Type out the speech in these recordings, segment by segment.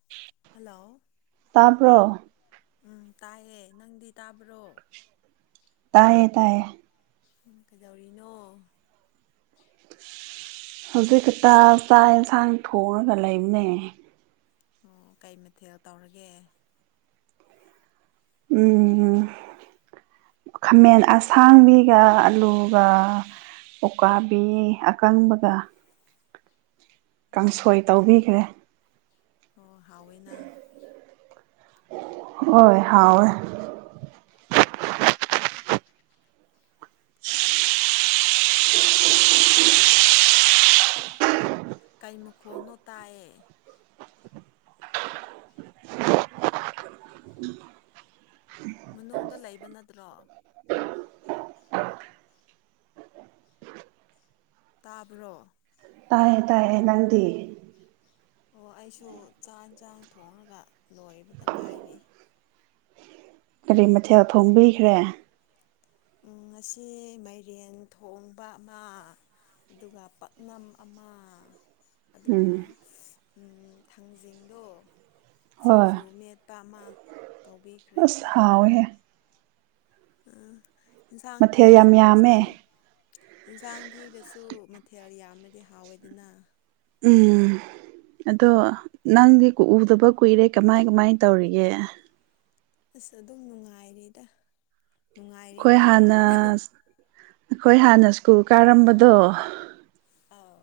[inaudible] Hello ꯇꯥꯄ꯭ꯔꯣ ꯎꯝ ꯇꯥꯏꯌꯦ ꯅꯪꯗꯤ ꯇꯥꯕ꯭ꯔꯣ ꯇꯥꯏꯌꯦ ꯇꯥꯏꯌꯦ ꯎꯝ ꯀꯩꯗꯧꯔꯤꯅꯣ ꯍꯧꯖꯤꯛ ꯈꯛꯇ ꯆꯥꯛ ꯌꯦꯟꯁꯥꯡ ꯊꯣꯡꯉꯒ ꯂꯩꯕꯅꯦ ꯑꯣ ꯀꯩ ꯃꯊꯦꯜ ꯇꯧꯔꯒꯦ ꯎꯝ ꯎꯝ ꯈꯥꯃꯦꯟ ꯑꯁꯥꯡꯕꯤꯒ ꯑꯂꯨꯒ ꯎꯀꯥꯕꯤ ꯑꯀꯪꯕꯒ ꯀꯥꯡꯁꯣꯏ ꯇꯧꯕꯤꯈ꯭ꯔꯦ ꯍꯣ ꯍꯥꯎꯏꯅ ꯍꯣꯏ ꯍꯥꯎꯌꯦ ꯀꯩ ꯃꯈꯣꯜꯅꯣ ꯇꯥꯏꯌꯦ ꯃꯅꯨꯡꯗ ꯂꯩꯕ ꯅꯠꯇ꯭ꯔꯣ ꯇꯥꯕ꯭ꯔꯣ ꯇꯥꯏꯌꯦ ꯇꯥꯏꯌꯦ ꯅꯪꯗꯤ ꯑꯣ ꯑꯩꯁꯨ ꯆꯥꯛ ꯏꯟꯁꯥꯡ ꯊꯣꯡꯔꯒ ꯂꯣꯏꯕꯗ ꯉꯥꯏꯔꯤ ꯀꯔꯤ ꯃꯊꯦꯜ ꯊꯣꯡꯕꯤꯈ꯭ꯔꯦ ꯎꯝ ꯉꯁꯤ ꯃꯥꯏꯔꯦꯟ ꯊꯣꯡꯕ ꯑꯃ ꯑꯗꯨꯒ ꯄꯥꯛꯅꯝ ꯑꯃ ꯎꯝ ꯑꯗꯨꯒ ꯎꯝ ꯊꯥꯡꯖꯤꯡꯗꯣ ꯍꯣꯏ ꯁꯤꯡꯖꯨ ꯃꯦꯠꯄ ꯑꯃ ꯇꯧꯕꯤꯈ꯭ꯔꯦ ꯍꯥꯎꯌꯦꯍꯦ ꯑꯝ ꯏꯟꯁꯥꯡ ꯊꯤ ꯃꯊꯦꯜ ꯏꯟ ꯌꯥꯝ ꯌꯥꯝꯃꯦ ꯏꯟꯁꯥꯡ ꯑꯦꯟꯁꯥꯡ ꯊꯤꯔꯁꯨ ꯃꯊꯦꯜ ꯌꯥꯝꯔꯗꯤ ꯍꯥꯎꯋꯦꯗꯅ ꯎꯝ ꯑꯗꯣ ꯅꯪꯗꯤ ꯎꯗꯕ ꯀꯨꯏꯔꯦ ꯀꯃꯥꯏ ꯀꯃꯥꯏ ꯇꯧꯔꯤꯒꯦ ꯑꯁ ꯑꯗꯨꯝ ꯅꯨꯡꯉꯥꯏꯔꯤꯗ ꯅꯨꯡꯉꯥꯏꯔꯤ ꯑꯩꯈꯣꯏ ꯍꯥꯟꯅ ꯍꯥꯏꯇꯥꯔꯦꯅꯦ ꯑꯩꯈꯣꯏ ꯍꯥꯟꯅ ꯁ꯭ꯀꯨꯜ ꯀꯥꯔꯝꯕꯗꯣ ꯑꯥꯎ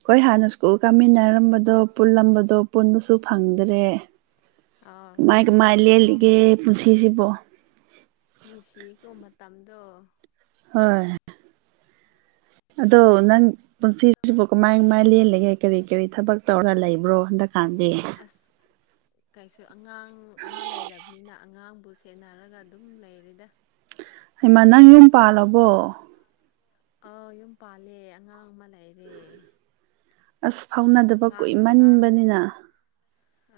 ꯍꯈꯣꯏ ꯍꯥꯟꯅ ꯁ꯭ꯀꯨꯜ ꯀꯥꯃꯤꯟꯅꯔꯝꯕꯗꯣ ꯄꯨꯜꯂꯝꯕꯗꯣ ꯄꯨꯟꯕꯁꯨ ꯐꯪꯗ꯭ꯔꯦ ꯑꯥꯎ ꯀꯃꯥꯏ ꯀꯃꯥꯏ ꯅꯨꯡꯁꯤꯀꯣ ꯂꯦꯜꯂꯤꯒꯦ ꯄꯨꯟꯁꯤꯁꯤꯕꯣ ꯅꯨꯡꯁꯤꯀꯣ ꯃꯇꯝꯗꯣ ꯍꯣꯏ ꯑꯗꯣ ꯅꯪ ꯄꯨꯟꯁꯤꯁꯤꯕꯨ ꯀꯃꯥꯏ ꯀꯃꯥꯏ ꯂꯦꯜꯜꯂꯤꯒꯦ ꯀꯔꯤ ꯀꯔꯤ ꯊꯕꯛ ꯇꯧꯔꯒ ꯂꯩꯕ꯭ꯔꯣ ꯍꯟꯗꯛꯀꯥꯟꯗꯤ ꯑꯁ ꯀꯩꯁꯨ ꯑꯉꯥꯡ ꯑꯃ ꯂꯩꯔꯕꯅꯤꯅ ꯑꯉꯥꯡꯕꯨ ꯁꯦꯟꯅꯔꯒ ꯑꯗꯨꯝ ꯂꯩꯔꯤꯗ ꯍꯩꯃꯟ ꯅꯪ ꯌꯨꯝ ꯄꯥꯜꯂꯕꯣ ꯑꯥꯎ ꯌꯨꯝ ꯄꯥꯜꯂꯦ ꯑꯉꯥꯡ ꯑꯃ ꯂꯩꯔꯦ ꯑꯁ ꯐꯥꯎꯅꯗꯕ ꯑꯉꯥꯡ ꯑꯉꯥꯡꯗꯨꯁꯨ ꯀꯨꯏꯃꯟꯕꯅꯤꯅ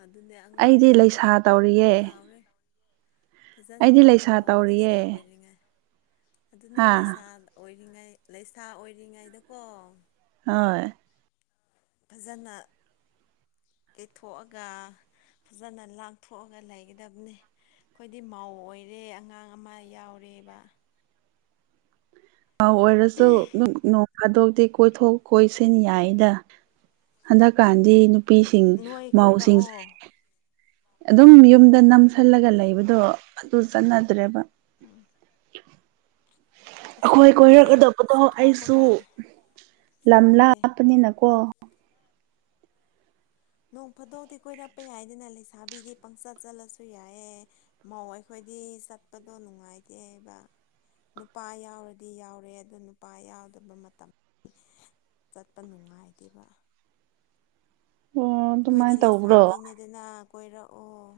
ꯑꯗꯨꯅꯦ ꯑꯩꯗꯤ ꯑꯉꯥꯡꯗꯨꯁꯨ ꯂꯩꯁꯥ ꯇꯧꯔꯤꯌꯦ ꯆꯥꯎꯔꯦ ꯐꯖꯅ ꯑꯩꯗꯤ ꯂꯩꯁꯥ ꯇꯧꯋꯣ ꯂꯩꯁꯥ ꯇꯧꯔꯤꯌꯦ ꯑꯣꯏꯔꯤꯉꯩ ꯑꯗꯨꯅꯦ ꯍꯥ ꯂꯩꯁꯥ ꯑꯣꯏꯔꯤꯉꯩ ꯂꯩꯁꯥ ꯑꯣꯏꯔꯤꯉꯩꯗꯀꯣ ꯍ ꯐꯖꯅ ꯀꯩꯊꯣꯛꯑꯒ ꯐꯖꯅ ꯂꯥꯡꯊꯣꯛꯑꯒ ꯂꯩꯒꯗꯕꯅꯤ ꯑꯩꯈꯣꯏꯗꯤ ꯃꯧ ꯑꯣꯏꯔꯦ ꯑꯉꯥꯡ ꯑꯃ ꯌꯥꯎꯔꯦꯕ ꯑ ꯑꯣꯏꯔꯁꯨ ꯊꯥꯗꯣꯛꯇꯤ ꯀꯣꯏꯊꯣꯛ ꯀꯣꯏꯁꯤꯟ ꯌꯥꯏꯗ ꯍꯟꯗꯛꯀꯥꯟꯗꯤ ꯅꯨꯄꯤꯁꯤꯡ ꯅꯣꯏ ꯃꯥꯎꯁꯤꯡꯁꯦ ꯀꯣꯏꯔꯛꯑꯣ ꯑꯗꯨꯝ ꯌꯨꯝꯗ ꯅꯝꯁꯤꯜꯂꯒ ꯎꯝ ꯂꯩꯕꯗꯣ ꯑꯗꯨ ꯆꯠꯅꯗ꯭ꯔꯦꯕ ꯎꯝ ꯑꯁ ꯑꯩꯈꯣꯏ ꯑꯩꯈꯣꯏꯗꯤ ꯀꯣꯏꯔꯛꯀꯗꯕꯗꯣ ꯑꯩꯁꯨ ꯆꯠꯊꯣꯛꯄꯒ ꯂꯝ ꯁꯪꯗꯦ ꯂꯥꯞꯄꯅꯤꯅꯀꯣ ꯅꯣꯡ ꯐꯥꯗꯧꯗꯤ ꯀꯣꯏꯔꯛꯄ ꯌꯥꯏꯗꯅ ꯂꯩꯁꯥꯕꯤꯗꯤ ꯄꯪꯆꯠ ꯆꯠꯂꯁꯨ ꯌꯥꯏꯌꯦꯦ ꯃꯧ ꯑꯩꯈꯣꯏꯗꯤ ꯆꯠꯄꯗꯣ ꯅꯨꯡꯉꯥꯏꯇꯦꯕ ꯅꯨꯄꯥ ꯌꯥꯎꯔꯗꯤ ꯌꯥꯎꯔꯦ ꯑꯗꯨꯗ ꯅꯨꯄꯥ ꯌꯥꯎꯗꯕ ꯃꯇꯝ ꯆꯠꯄ ꯅꯨꯡꯉꯥꯏꯇꯦꯕ ꯑꯣ ꯅꯣꯏꯗꯤ ꯑꯗꯨꯃꯥꯏꯅ ꯇꯧꯕ꯭ꯔꯣ ꯂꯩꯁꯥꯝꯕꯤꯅꯦꯗꯅ ꯀꯣꯏꯔꯛꯑꯣ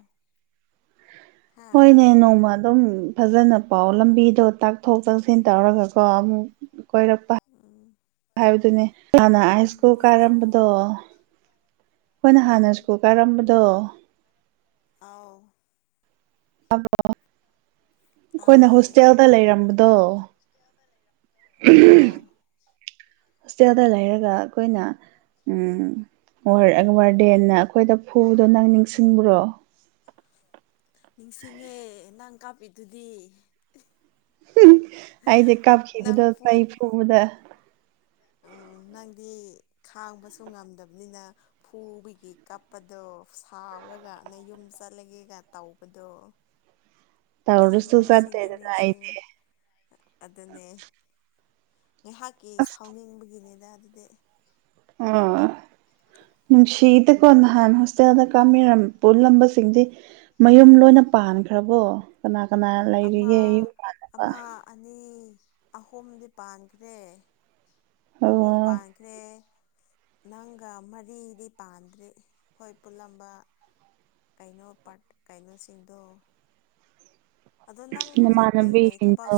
ꯍꯥ ꯍꯣꯏꯅꯦ ꯅꯣꯡꯃ ꯑꯗꯨꯝ ꯐꯖꯅ ꯄꯥꯎ ꯂꯝꯕꯤꯗꯣ ꯇꯥꯛꯊꯣꯛ ꯇꯥꯁꯤꯟ ꯇꯧꯔꯒꯀꯣ ꯑꯃꯨꯛ ꯀꯣꯏꯔꯛꯄ ꯎꯝ ꯍꯥꯏꯕꯗꯨꯅꯦ ꯍꯥꯟꯅ ꯑꯩ ꯎꯝ ꯁꯀꯨꯜ ꯀꯣꯏꯔꯛꯑꯣ ꯀꯥꯔꯝꯕꯗꯣ ꯑꯩꯈꯣꯏꯅ ꯍꯥꯟꯅ ꯎꯝ ꯁ꯭ꯀꯨꯜ ꯀꯔꯛꯄꯗꯣ ꯑꯥꯎ ꯑꯕ [unintelligible] ꯑꯩꯈꯣꯏꯅ ꯇꯥꯏꯌꯦ ꯍꯣꯁꯇꯦꯜꯗ ꯂꯩꯔꯝꯕꯗꯣ [inaudible] ꯍꯣꯁꯇꯦꯜꯗ ꯂꯩꯔꯒ ꯑꯩꯈꯣꯏꯅ ꯎꯝ ꯋꯥꯔꯗꯦꯟꯅ ꯑꯩꯈꯣꯏꯗ ꯐꯨꯗꯣ ꯅꯪ ꯅꯤꯡꯁꯤꯡꯕ꯭ꯔꯣ ꯅꯤꯡꯁꯤꯡꯉꯦ ꯅꯪ ꯀꯥꯞꯄꯤꯗꯨꯗꯤ ꯑꯩꯗꯤ ꯀꯥꯞꯈꯤꯕꯗꯣ ꯅꯪꯄꯨ ꯆꯍꯤ ꯄꯨꯨꯕꯗ ꯅꯪꯗꯤ ꯈꯥꯡꯕꯁꯨ ꯉꯝꯗꯕꯅꯤꯅ ꯐꯨꯕꯒꯤ ꯀꯞꯄꯗꯣ ꯁꯥꯎꯔꯒ ꯑꯅ ꯌꯨꯝ ꯆꯠꯂꯒꯦꯒ ꯇꯧꯕꯗꯣ ꯑ ꯇꯧꯔꯁꯨ ꯅꯤꯡꯁꯤꯡꯉꯦ ꯆꯠꯇꯦꯗꯅ ꯑꯩꯗꯤ ꯅꯤꯡꯁꯤꯡꯉꯦ ꯑꯗꯨꯅꯦ ꯉꯥꯏꯍꯥꯛꯀꯤ ꯑꯁ ꯁꯥꯎꯅꯤꯡꯕꯒꯤꯅꯤꯗ ꯑꯗꯨꯗꯤ ꯑꯣ ꯅꯨꯡꯁꯤꯗꯀꯣ ꯅꯍꯥꯟ ꯍꯣꯁꯇꯦꯜꯗ ꯀꯥꯕꯤꯔꯝꯕ ꯄꯨꯜꯂꯝꯕꯁꯤꯡꯗꯤ ꯃꯌꯨꯝ ꯂꯣꯏꯅ ꯄꯥꯟꯈ꯭ꯔꯕꯣ ꯀꯅꯥ ꯀꯅꯥ ꯂꯩꯔꯤꯒꯦ ꯑꯃ ꯏꯃꯥꯟꯅꯕ ꯑꯃ ꯑꯅꯤ ꯑꯍꯨꯝꯗꯤ ꯄꯥꯟꯈ꯭ꯔꯦ ꯑꯣ ꯑꯍꯨꯝ ꯄꯥꯟꯈ꯭ꯔꯦ ꯅꯪꯒ ꯃꯔꯤꯗꯤ ꯄꯥꯟꯗ꯭ꯔꯤ ꯍꯣꯏ ꯄꯨꯜꯂꯝꯕ ꯀꯩꯅꯣ ꯄꯥꯔꯠ ꯀꯩꯅꯣꯁꯤꯡꯗꯣ ꯑꯗꯣ ꯅꯪ ꯍꯧꯖꯤꯛ ꯀꯩꯀꯩ ꯊꯕꯛ ꯅꯃꯥꯟꯅꯕꯤꯁꯤꯡꯗꯣ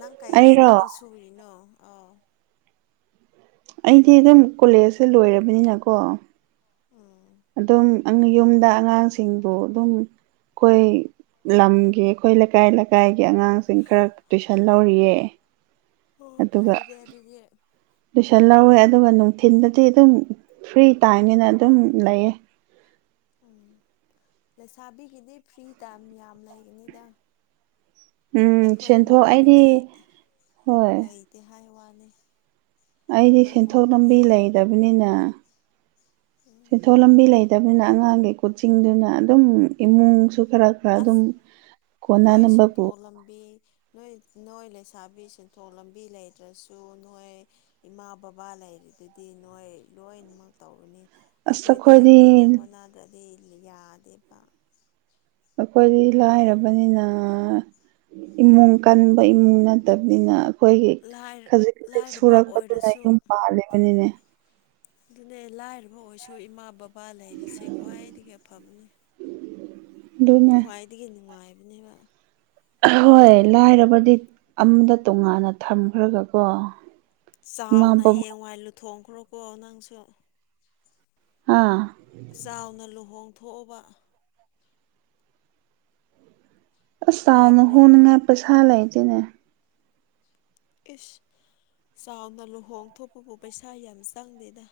ꯅꯪ ꯀꯩꯀꯩ ꯑꯩꯔꯣ ꯊꯕꯛ ꯊꯔꯤꯅꯣ ꯑꯥꯎ ꯑꯩꯗꯤ ꯑꯗꯨꯝ ꯀꯣꯂꯦꯖꯁꯦ ꯂꯣꯏꯔꯕꯅꯤꯅꯀꯣ ꯎꯝ ꯑꯗꯨꯝ ꯌꯨꯝꯗ ꯑꯉꯥꯡꯁꯤꯡꯕꯨ ꯑꯗꯨꯝ ꯑꯩꯈꯣꯏ ꯂꯝ ꯑꯩꯈꯣꯏ ꯂꯩꯀꯥꯏ ꯂꯩꯀꯥꯏꯒꯤ ꯑꯉꯥꯡꯁꯤꯡ ꯈꯔ ꯇꯨꯏꯁꯟ ꯂꯧꯔꯤꯌꯦ ꯑꯣ ꯑꯗꯨꯒ ꯐꯩꯔꯦ ꯑꯗꯨꯗꯤ ꯇꯨꯏꯁꯟ ꯂꯧꯋꯦ ꯑꯗꯨꯒ ꯅꯨꯡꯊꯤꯟꯗꯗꯤ ꯑꯗꯨꯝ ꯐ꯭ꯔꯤ ꯇꯥꯏꯅꯦꯅ ꯑꯗꯨꯝ ꯂꯩꯌꯦ ꯎꯝ ꯂꯩꯁꯥꯕꯤꯒꯤꯗꯤ ꯐ꯭ꯔꯤ ꯇꯥꯏꯝ ꯌꯥꯝ ꯂꯩꯒꯅꯤꯗ ꯎꯝ ꯑꯩꯈꯣꯏ ꯁꯦꯟꯊꯣꯛ ꯑꯩꯗꯤ ꯃꯧꯒꯤꯗꯤ ꯍꯣꯏ ꯂꯩꯇꯦ ꯍꯥꯏ ꯋꯥꯅꯤ ꯑꯩꯗꯤ ꯑꯩꯈꯣꯏ ꯁꯦꯟꯊꯣꯛ ꯂꯝꯕꯤ ꯃꯧꯒꯤꯗꯤ ꯂꯩꯇꯕꯅꯤꯅ ꯎꯝ ꯁꯦꯟꯊꯣꯛ ꯂꯝꯕꯤ ꯂꯩ ꯂꯩꯇꯕꯅꯤꯅ ꯑꯉꯥꯡꯒꯤ ꯀꯣꯆꯤꯡꯗꯨꯅ ꯑꯗꯨꯝ ꯏꯃꯨꯡꯁꯨ ꯈꯔ ꯈꯔ ꯑꯗꯨꯝ ꯑꯁ ꯅꯣꯏ ꯀꯣꯟꯅꯅꯕꯕꯨ ꯁꯦꯟꯊꯣꯛ ꯂꯝꯕꯤ ꯅꯣꯏ ꯅꯣꯏ ꯂꯩꯁꯥꯕꯤ ꯁꯦꯟꯊꯣꯛ ꯂꯝꯕꯤ ꯂꯩꯇ꯭ꯔꯁꯨ ꯅꯣꯏ ꯏꯃꯥ ꯕꯕꯥ ꯂꯩꯔꯤꯗꯨꯗꯤ ꯅꯣꯏ ꯂꯣꯏꯅꯃꯛ ꯇꯧꯕꯅꯤ ꯑꯩꯈꯣꯏꯗꯤ ꯑꯩꯈꯣꯏꯅ ꯍꯣꯠꯅꯗꯗꯤ ꯌꯥꯗꯦꯕ ꯑꯩꯈꯣꯏꯗꯤ ꯂꯥꯏꯔꯕꯅꯤꯅ ꯏꯃꯨꯡ ꯀꯟꯕ ꯏꯃꯨꯡ ꯅꯠꯇꯕꯅꯤꯅ ꯑꯩꯈꯣꯏꯒꯤ ꯈꯖꯤꯛ ꯈꯖꯤꯛ ꯂꯥꯏꯔꯕ ꯁꯨꯔꯛꯄꯗꯨꯅ ꯑꯣꯏꯔꯁꯨ ꯌꯨꯝ ꯄꯥꯜꯂꯤꯕꯅꯤꯅꯦ ꯑꯗꯨꯅꯦ ꯂꯥꯏꯔꯕ ꯑꯣꯏꯔꯁꯨ ꯏꯃꯥ ꯕꯕꯥ ꯂꯩꯔꯤꯁꯦ ꯈ꯭ꯋꯥꯏꯗꯒꯤ ꯐꯕꯅꯦ ꯑꯗꯨꯃ ꯈ꯭ꯋꯥꯏꯗꯒꯤ ꯅꯨꯡꯉꯥꯏꯕꯅꯦꯕ ꯍꯣꯏ ꯂꯥꯏꯔꯕꯗꯤ ꯑꯃꯗ ꯇꯣꯉꯥꯟꯅ ꯊꯝꯈ꯭ꯔꯒꯀꯣ ꯏꯃꯥ ꯆꯥꯎꯅ ꯕꯕꯥ ꯍꯌꯦꯡꯋꯥꯏ ꯂꯨꯊꯣꯛꯈ꯭ꯔꯣꯀꯣ ꯅꯪꯁꯨ ꯑꯥ ꯆꯥꯎꯅ ꯂꯨꯍꯣꯡ ꯊꯣꯛꯑꯣꯕ ꯑꯁ ꯇꯥꯎꯅ ꯇꯥꯕ꯭ꯔꯣ ꯍꯣꯡꯅꯤꯡꯉꯥꯏ ꯄꯩꯁꯥ ꯂꯩꯗꯤꯅꯦ ꯏꯁ ꯆꯥꯎꯅ ꯂꯨꯍꯣꯡ ꯊꯣꯛꯄꯕꯨ ꯄꯩꯁꯥ ꯌꯥꯝ ꯆꯪꯗꯦꯗ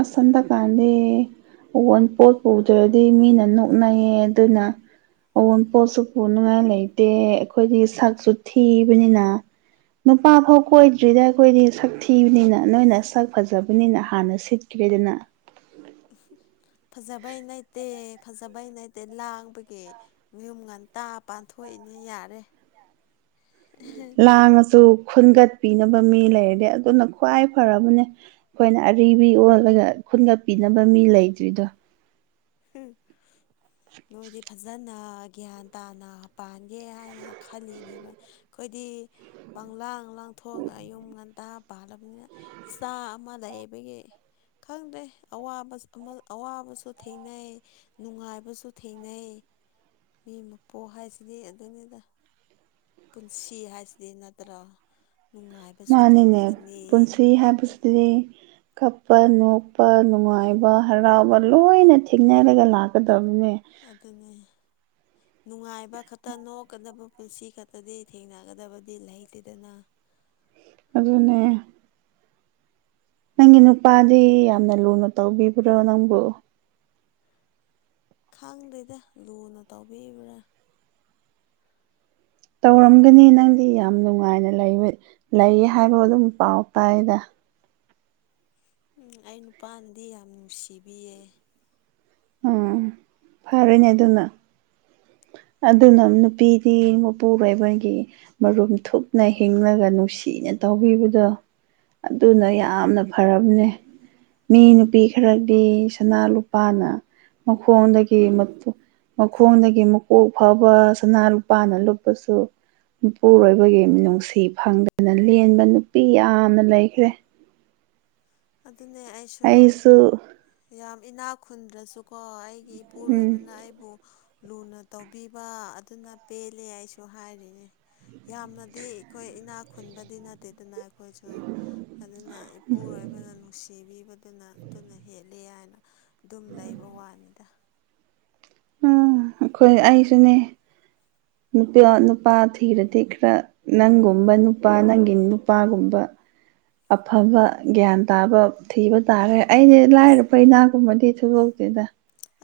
ꯑꯁꯟꯗ ꯀꯥꯟꯗꯦ ꯑꯣꯣꯟ ꯄꯣꯠ ꯄꯨꯗ꯭ꯔꯗꯤ ꯃꯤꯅ ꯅꯣꯛꯅꯩꯌꯦ ꯑꯗꯨꯅ ꯑꯋꯣꯟꯄꯣꯠꯁꯨ ꯄꯨꯅꯤꯡꯉꯥꯏ ꯂꯩꯇꯦ ꯑꯩꯈꯣꯏꯗꯤ ꯁꯛꯁꯨ ꯊꯤꯕꯅꯤꯅ ꯅꯨꯄꯥ ꯐꯥꯎ ꯀꯣꯏꯗ꯭ꯔꯤꯗ ꯑꯩꯈꯣꯏꯗꯤ ꯁꯛ ꯊꯤꯕꯅꯤꯅ ꯅꯣꯏꯅ ꯁꯛ ꯐꯖꯕꯅꯤꯅ ꯍꯥꯟꯅ ꯁꯤꯠ ꯆꯛꯈꯤꯕꯦꯗꯅ ꯎ ꯐꯖꯕꯩ ꯂꯩꯇꯦ ꯐꯖꯕꯩ ꯂꯩꯇꯦ ꯂꯥꯡꯕꯒꯤ ꯌꯨꯝ ꯉꯟꯇꯥ ꯄꯥꯟꯊꯣꯛꯏꯅꯦ ꯌꯥꯔꯦ ꯀꯥꯡꯢꯡꯉꯁꯨ ꯈꯨꯟꯒꯠꯄꯤꯅꯕ ꯃꯤ ꯂꯩꯔꯗꯤ ꯑꯗꯨꯅ ꯈ꯭ꯋꯥꯏ ꯐꯔꯕꯅꯦ ꯑꯩꯈꯣꯏꯅ ꯑꯔꯤꯕꯤ ꯑꯣꯜꯂꯒ ꯈꯨꯟꯒ ꯄꯤꯅꯕ ꯃꯤ ꯂꯩꯇ꯭ꯔꯤꯗꯣ ꯍꯝ ꯅꯣꯏꯗꯤ ꯐꯖꯅ ꯒ꯭ꯌꯥꯟ ꯇꯥꯅ ꯄꯥꯟꯒꯦ ꯍꯥꯏꯅ ꯈꯜꯂꯤꯅꯦꯕ ꯑꯩꯈꯣꯏꯗꯤ ꯄꯪꯂꯥꯡ ꯂꯥꯡꯊꯣꯛꯑꯒ ꯌꯨꯝ ꯉꯟꯇꯥ ꯄꯥꯜꯂꯕꯅꯤꯅ ꯏꯆꯥ ꯑꯃꯗ ꯑꯩꯕꯒꯤ ꯈꯪꯗꯦ ꯑꯋꯥꯕ ꯑꯃ ꯑꯋꯥꯕꯁꯨ ꯊꯦꯡꯅꯩ ꯅꯨꯡꯉꯥꯏꯕꯁꯨ ꯊꯦꯡꯅꯩ ꯃꯤ ꯃꯄꯣꯛ ꯍꯥꯏꯁꯤꯗꯤ ꯑꯗꯨꯅꯤꯗ ꯄꯨꯟꯁꯤ ꯍꯥꯏꯁꯤꯗꯤ ꯅꯠꯇ꯭ꯔꯥ ꯅꯨꯡꯉꯥꯏꯕꯁꯨ ꯊꯦꯡꯅꯒꯅꯤ ꯑꯗꯨꯅꯦ ꯀꯞꯄ ꯅꯣꯛꯄ ꯅꯨꯡꯉꯥꯏꯕ ꯍꯔꯥꯎꯕ ꯂꯣꯏꯅ ꯊꯦꯡꯅꯔꯒ ꯂꯥꯛꯀꯗꯕꯅꯦ ꯑꯗꯨꯅꯦ ꯅꯨꯡꯉꯥꯏꯕ ꯈꯛꯇ ꯅꯣꯛꯀꯗꯕ ꯄꯨꯟꯁꯤ ꯈꯛꯇꯗꯤ ꯊꯦꯡꯅꯒꯗꯕꯗꯤ ꯂꯩꯇꯦꯗꯅ ꯑꯗꯨꯅꯦ ꯅꯪꯒꯤ ꯅꯨꯄꯥꯗꯤ ꯌꯥꯝꯅ ꯂꯨꯅ ꯇꯧꯕꯤꯕ꯭ꯔꯣ ꯅꯪꯕꯨ ꯈꯪꯗꯦꯗ ꯂꯨꯅ ꯇꯧꯕꯤꯕ꯭ꯔꯥ ꯇꯧꯔꯝꯒꯅꯤ ꯅꯪꯗꯤ ꯌꯥꯝ ꯅꯨꯡꯉꯥꯏꯅ ꯂꯩꯕ ꯂꯩ ꯍꯥꯏꯕ ꯑꯗꯨꯝ ꯄꯥꯎ ꯇꯥꯏꯗ ꯎꯝ ꯑꯩ ꯅꯨꯄꯥꯅꯗꯤ ꯌꯥꯝ ꯅꯨꯡꯁꯤꯕꯤꯌꯦ ꯎꯝ ꯐꯔꯅꯦ ꯑꯗꯨꯅ ꯑꯗꯨꯅ ꯑꯗꯨꯅꯦ ꯅꯨꯄꯤꯗꯤ ꯃꯄꯨꯔꯕꯣꯏꯕꯒꯤ ꯃꯔꯨꯝ ꯊꯨꯞꯅ ꯍꯤꯡꯂꯒ ꯅꯨꯡꯁꯤꯅ ꯇꯧꯕꯤꯕꯗꯣ ꯑꯗꯨꯅ ꯑ ꯌꯥꯝꯅ ꯐꯔꯕꯅꯦ ꯃꯤ ꯅꯨꯄꯤ ꯈꯔꯗꯤ ꯁꯅꯥ ꯂꯨꯄꯥꯅ ꯃꯈꯣꯡꯗꯒꯤ ꯃꯈꯣꯡꯗꯒꯤ ꯃꯀꯣꯛ ꯐꯥꯎꯕ ꯁꯅꯥ ꯂꯨꯄꯥꯅ ꯂꯨꯞꯄꯁꯨ ꯃꯄꯨꯔꯣꯏꯕꯒꯤ ꯅꯨꯡꯁꯤ ꯐꯪꯗꯅ ꯂꯦꯟꯕ ꯅꯨꯄꯤ ꯌꯥꯝꯅ ꯂꯩꯈ꯭ꯔꯦ ꯑꯗꯨꯅꯦ ꯑꯩꯁꯨ ꯌꯥꯝ ꯏꯅꯥꯛ ꯈꯨꯟꯗ꯭ꯔꯁꯨꯀꯣ ꯑꯩ ꯑꯩꯒꯤ ꯎꯝ ꯏꯄꯨꯔꯣꯏꯕꯅ ꯑꯩꯕꯨ ꯂꯨꯅ ꯇꯧꯕꯤꯕ ꯑꯗꯨꯅ ꯄꯦꯜꯂꯦ ꯑꯩꯁꯨ ꯍꯥꯏꯔꯤꯅꯦ ꯌꯥꯝꯅꯗꯤ ꯑꯩꯈꯣꯏ ꯏꯅꯥꯛ ꯈꯨꯟꯕꯗꯤ ꯅꯠꯇꯦꯗꯅ ꯑꯩꯈꯣꯏꯁꯨ ꯑꯗꯨꯅ ꯏꯄꯨꯔꯣꯏꯕ ꯍꯥꯏꯤꯕꯅ ꯅꯨꯡꯁꯤꯕꯤꯕꯗꯨꯅ ꯑꯗꯨꯅ ꯍꯦꯂ ꯍꯥꯏꯅ ꯑꯗꯨꯝ ꯂꯩꯕ ꯋꯥꯅꯤꯗ ꯎꯝ ꯑꯩꯈꯣꯏ ꯑꯩꯁꯨꯅꯦ ꯅꯨꯄꯤ ꯅꯨꯄꯥ ꯊꯤꯔꯗꯤ ꯈꯔ ꯅꯪꯒꯨꯝꯕ ꯅꯨꯄꯥ ꯅꯪꯒꯤ ꯅꯨꯄꯥꯒꯨꯝꯕ ꯑꯐꯕ ꯒ꯭ꯌꯥꯟ ꯇꯥꯕ ꯊꯤꯕ ꯇꯥꯔꯦ ꯑꯩꯗꯤ ꯑꯁ ꯂꯥꯏꯔꯕ ꯏꯅꯥꯛꯀꯨꯝꯕꯗꯤ ꯊꯣꯏꯗꯣꯛꯇꯦꯗ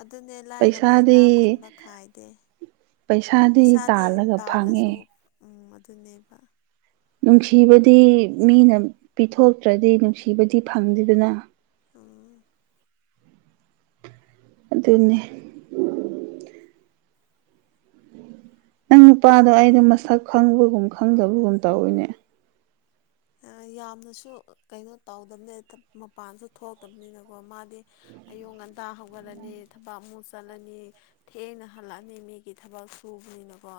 ꯑꯗꯨꯅꯦ ꯂꯥꯏꯔꯕ ꯏꯅꯥ ꯈꯨꯟꯕ ꯈꯥꯏꯗꯦ ꯄꯩꯁꯥꯗꯤ ꯇꯥꯜꯂꯒ ꯐꯪꯉꯦ ꯇꯥꯜꯂꯁꯨ ꯎꯝ ꯑꯗꯨꯅꯦꯕ ꯅꯨꯡꯁꯤꯕꯗꯤ ꯃꯤꯅ ꯄꯤꯊꯣꯛꯇ꯭ꯔꯗꯤ ꯅꯨꯡꯁꯤꯕꯗꯤ ꯐꯪꯗꯦꯗꯅ ꯎꯝ ꯑꯗꯨꯅꯤ ꯅꯪ ꯅꯨꯄꯥꯗꯣ ꯑꯩꯩꯅꯣ ꯃꯁꯛ ꯈꯪꯕꯒꯨꯝ ꯈꯪꯗꯕꯒꯨꯝ ꯇꯧꯋꯤꯅꯦ ꯌꯥꯝꯅꯁꯨ ꯀꯩꯅꯣ ꯇꯧꯗꯕꯅꯤ ꯃꯄꯥꯟꯁꯨ ꯊꯣꯛꯇꯕꯅꯤꯅꯀꯣ ꯃꯥꯗꯤ ꯑꯌꯨꯛ ꯉꯟꯇꯥ ꯍꯧꯒꯠꯂꯅꯤ ꯊꯕꯛ ꯑꯃꯨꯛ ꯆꯠꯂꯅꯤ ꯊꯦꯡꯅ ꯍꯜꯂꯛꯑꯅꯤ ꯃꯤꯒꯤ ꯊꯕꯛ ꯁꯨꯕꯅꯤꯅꯀꯣ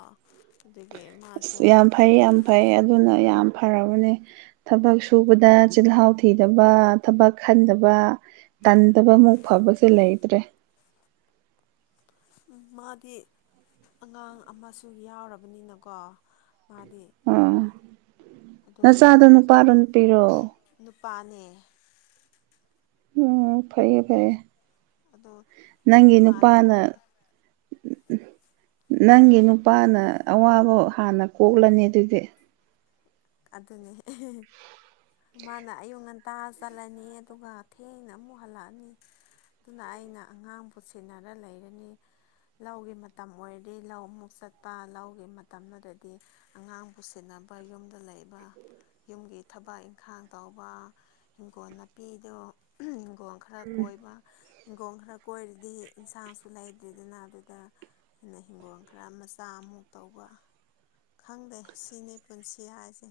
ꯑꯗꯨꯒꯤ ꯃꯥꯁꯨ ꯑꯁ ꯌꯥꯝ ꯐꯩ ꯌꯥꯝ ꯐꯩ ꯑꯗꯨꯅ ꯌꯥꯝ ꯐꯔꯕꯅꯦ ꯊꯕꯛ ꯁꯨꯕꯗ ꯆꯤꯜꯍꯥꯎ ꯊꯤꯗꯕ ꯊꯕꯛ ꯈꯟꯗꯕ ꯇꯟꯗꯕ ꯃꯨꯛ ꯐꯕꯁꯦ ꯂꯩꯇ꯭ꯔꯦ ꯃꯥꯗꯤ ꯑꯉꯥꯡ ꯑꯃꯁꯨ ꯌꯥꯎꯔꯕꯅꯤꯅꯀꯣ ꯃꯥꯗꯤ ꯑꯥ ꯑꯣ ꯅꯆꯥꯗꯣ ꯅꯨꯄꯥꯔꯣ ꯅꯨꯄꯤꯔꯣ ꯅꯨꯄꯥꯅꯦ ꯎꯝ ꯐꯌꯦ ꯐꯌꯦ ꯑꯗꯣ ꯅꯪꯒꯤ ꯃꯥ ꯅꯨꯄꯥꯅ ꯅꯪꯒꯤ ꯅꯨ ꯅꯨꯄꯥꯅ ꯑꯋꯥꯕ ꯍꯥꯟꯅ ꯀꯣꯛꯂꯅꯤ ꯑꯗꯨꯗꯤ ꯑꯗꯨꯅꯦ ꯃꯥꯅ ꯑꯌꯨꯛ ꯉꯟꯇꯥ ꯆꯠꯂꯅꯤ ꯑꯗꯨꯒ ꯊꯦꯡꯅ ꯑꯃꯨꯛ ꯍꯜꯂꯛꯑꯅꯤ ꯑꯗꯨꯅ ꯑꯩꯅ ꯑꯉꯥꯡꯕꯨ ꯁꯤꯟꯅꯔ ꯂꯩꯔꯅꯤ ꯂꯧꯒꯤ ꯃꯇꯝ ꯑꯣꯏꯔꯗꯤ ꯂꯧ ꯑꯃꯨꯛ ꯆꯠꯄ ꯂꯧꯒꯤ ꯃꯇꯝ ꯅꯠꯇꯔꯗꯤ ꯑꯉꯥꯡꯕꯨ ꯁꯦꯟꯅꯕ ꯌꯨꯝꯗ ꯂꯩꯕ ꯌꯨꯝꯒꯤ ꯊꯕꯛ ꯏꯪꯈꯥꯡ ꯇꯧꯕ ꯏꯤꯡꯈꯣꯜ ꯅꯥꯄꯤꯗꯣ ꯍꯤꯡꯒꯣꯜ꯫ ꯈꯔ ꯀꯣꯏꯕ ꯏꯪꯒꯣꯜ ꯈꯔ ꯀꯣꯏꯔꯗꯤ ꯏꯟꯁꯥꯡꯁꯨ ꯂꯩꯇ꯭ꯔꯦꯗꯅ ꯑꯗꯨꯗ꯫ ꯑꯩꯅ ꯍꯤꯡꯒꯣꯜ ꯈꯔ ꯃꯆꯥ ꯑꯃꯨꯛ ꯇꯧꯕ ꯈꯪꯗꯦ ꯁꯤꯅꯤ ꯄꯨꯟꯁꯤ꯫ ꯌꯥꯔꯦꯁꯦ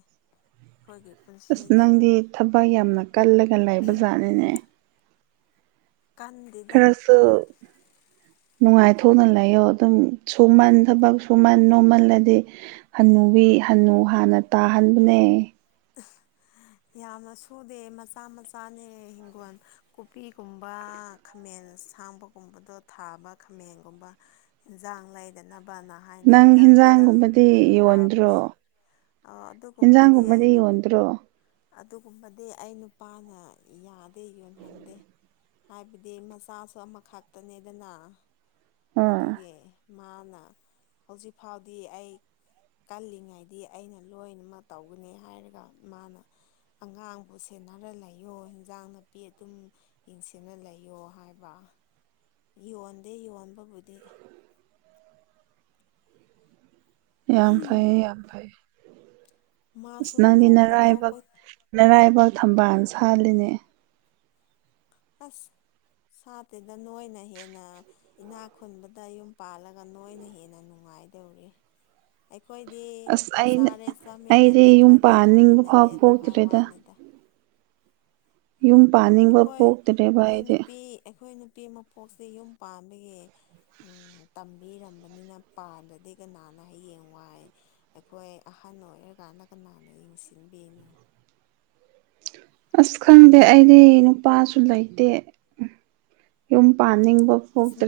ꯈꯣꯏꯒꯤ ꯈ꯭ꯔꯁ ꯑꯁ ꯅꯪꯗꯤ ꯊꯕꯛ ꯌꯥꯝꯅ ꯀꯜꯂꯒ ꯂꯩꯕ ꯖꯥꯠꯅꯤꯅꯦ ꯀꯟꯗꯦꯗ [unintelligible] ꯅꯨꯡꯉꯥꯏꯊꯣꯛꯅ ꯂꯩꯌꯣ ꯑꯗꯨꯝ ꯁꯨꯃꯟ ꯊꯕꯛ ꯁꯨꯃꯟ ꯅꯣꯝꯃꯜꯂꯗꯤ ꯍꯟꯅꯨꯕꯤ ꯍꯟꯅꯨ ꯍꯥꯟꯅ ꯇꯥꯍꯟꯕꯅꯦ ꯌꯥꯝꯅ ꯁꯨꯗꯦ ꯃꯆꯥ ꯃꯆꯥꯅꯦ ꯍꯤꯡꯒꯣꯟ ꯀꯨꯞꯄꯤꯒꯨꯝꯕ ꯈꯥꯃꯦꯟ ꯑꯁꯥꯡꯕꯒꯨꯝꯕꯗꯣ ꯊꯥꯕ ꯈꯥꯃꯦꯟꯒꯨꯝꯕ ꯏꯟꯖꯥꯡ ꯂꯩꯗꯅꯕꯅ ꯍꯥꯏꯅ ꯅꯪ ꯈꯤꯇꯪ ꯈꯤꯇꯪ ꯍꯤꯟꯖꯥꯡꯒꯨꯝꯕꯗꯤ ꯊꯥꯕꯅꯦ ꯌꯣꯟꯗ꯭ꯔꯣ ꯑ ꯑꯗꯨꯒꯨꯝꯕꯗꯤ ꯍꯤꯟꯖꯥꯡꯒꯨꯝꯕꯗꯤ ꯑꯩꯅ ꯌꯣꯟꯗ꯭ꯔꯣ ꯑꯗꯨꯒꯨꯝꯕꯗꯤ ꯑꯩ ꯅꯨꯄꯥꯅ ꯌꯥꯗꯦ ꯌꯣꯟꯍꯟꯗꯦ ꯍꯥꯏꯕꯗꯤ ꯃꯆꯥꯁꯨ ꯑꯃꯈꯛꯇꯅꯦꯗꯅ ꯑꯥ ꯑꯗꯨꯒꯤ ꯃꯥꯅ ꯍꯧꯖꯤꯛ ꯐꯥꯎꯗꯤ ꯑꯩ ꯀꯜꯂꯤꯉꯩꯗꯤ ꯑꯩꯅ ꯂꯣꯏꯅꯃꯛ ꯇꯧꯒꯅꯤ ꯍꯥꯏꯔꯒ ꯃꯥꯅ ꯑꯉꯥꯡꯕꯨ ꯁꯦꯟꯅꯔ ꯂꯩꯌꯣ ꯏꯟꯖꯥꯡ ꯅꯥꯄꯤ ꯑꯗꯨꯝ ꯌꯦꯡꯁꯤꯟꯅ ꯂꯩꯌꯣ ꯍꯥꯏꯕ ꯌꯣꯟꯗꯦ ꯌꯣꯟꯕꯕꯨꯗꯤ ꯌꯥꯝ ꯐꯩꯌꯦ ꯌꯥꯝ ꯐꯩꯌꯦ ꯑꯁ ꯃꯥꯁꯨ ꯅꯪꯗꯤ ꯅꯣꯡ ꯐꯥꯗꯣꯛ ꯅꯔꯥꯏꯕꯛ ꯀꯣꯏ ꯅꯔꯥꯏꯕ ꯊꯝꯕꯥꯜ ꯁꯥꯜꯂꯤꯅꯦ ꯑꯁ ꯁꯥꯇꯦꯗ ꯅꯣꯏꯅ ꯍꯦꯟꯅ ꯏꯅꯥꯛ ꯈꯨꯟꯕꯗ ꯌꯨꯝ ꯄꯥꯜꯂꯒ ꯅꯣꯏꯅ ꯍꯦꯟꯅ ꯅꯨꯡꯉꯥꯏꯗꯧꯔꯤ ꯑꯩꯈꯣꯏꯗꯤ ꯑꯁ ꯑꯩꯅ ꯆꯥꯔꯦ ꯑꯩꯗꯤ ꯆꯥꯃꯤꯟꯅꯔꯦ ꯌꯨꯝ ꯊꯛꯔꯦ ꯄꯥꯟꯅꯤꯡꯕ ꯊꯛꯃꯤꯟꯅꯔꯦ ꯐꯥꯎ ꯑꯗꯨ ꯍꯥꯏ ꯄꯣꯛꯇ꯭ꯔꯦꯗ ꯋꯥꯅꯤꯗ ꯌꯨꯝ ꯎꯝ ꯄꯥꯅꯤꯡꯕ ꯑꯩꯈꯣꯏ ꯄꯣꯛꯇ꯭ꯔꯦꯕ ꯑꯩꯈꯣꯏ ꯑꯩꯗꯤ ꯅꯨꯄꯤ ꯑꯩꯈꯣꯏ ꯅꯨꯄꯤ ꯃꯄꯣꯛꯁꯦ ꯌꯨꯝ ꯄꯥꯜꯂꯦ ꯎꯝ ꯇꯝꯕꯤꯔꯝꯕꯅꯤꯅ ꯄꯥꯟꯗꯗꯤ ꯀꯅꯥꯟꯅ ꯍꯌꯦꯡ ꯋꯥꯏ ꯑꯩꯈꯣꯏ ꯑꯍꯟ ꯑꯣꯏꯔꯀꯥꯟꯗ ꯀꯅꯥꯅ ꯌꯦꯡꯁꯤꯟꯕꯤꯅꯤ ꯑꯁ ꯈꯪꯗꯦ ꯑꯩꯗꯤ ꯅꯨꯄꯥꯁꯨ ꯂꯩꯇꯦ ꯎꯝ꯫ ꯌꯨꯝ ꯄꯥꯅꯤꯡꯕ ꯑꯁ ꯐꯣꯛꯇ꯭ꯔꯦ꯫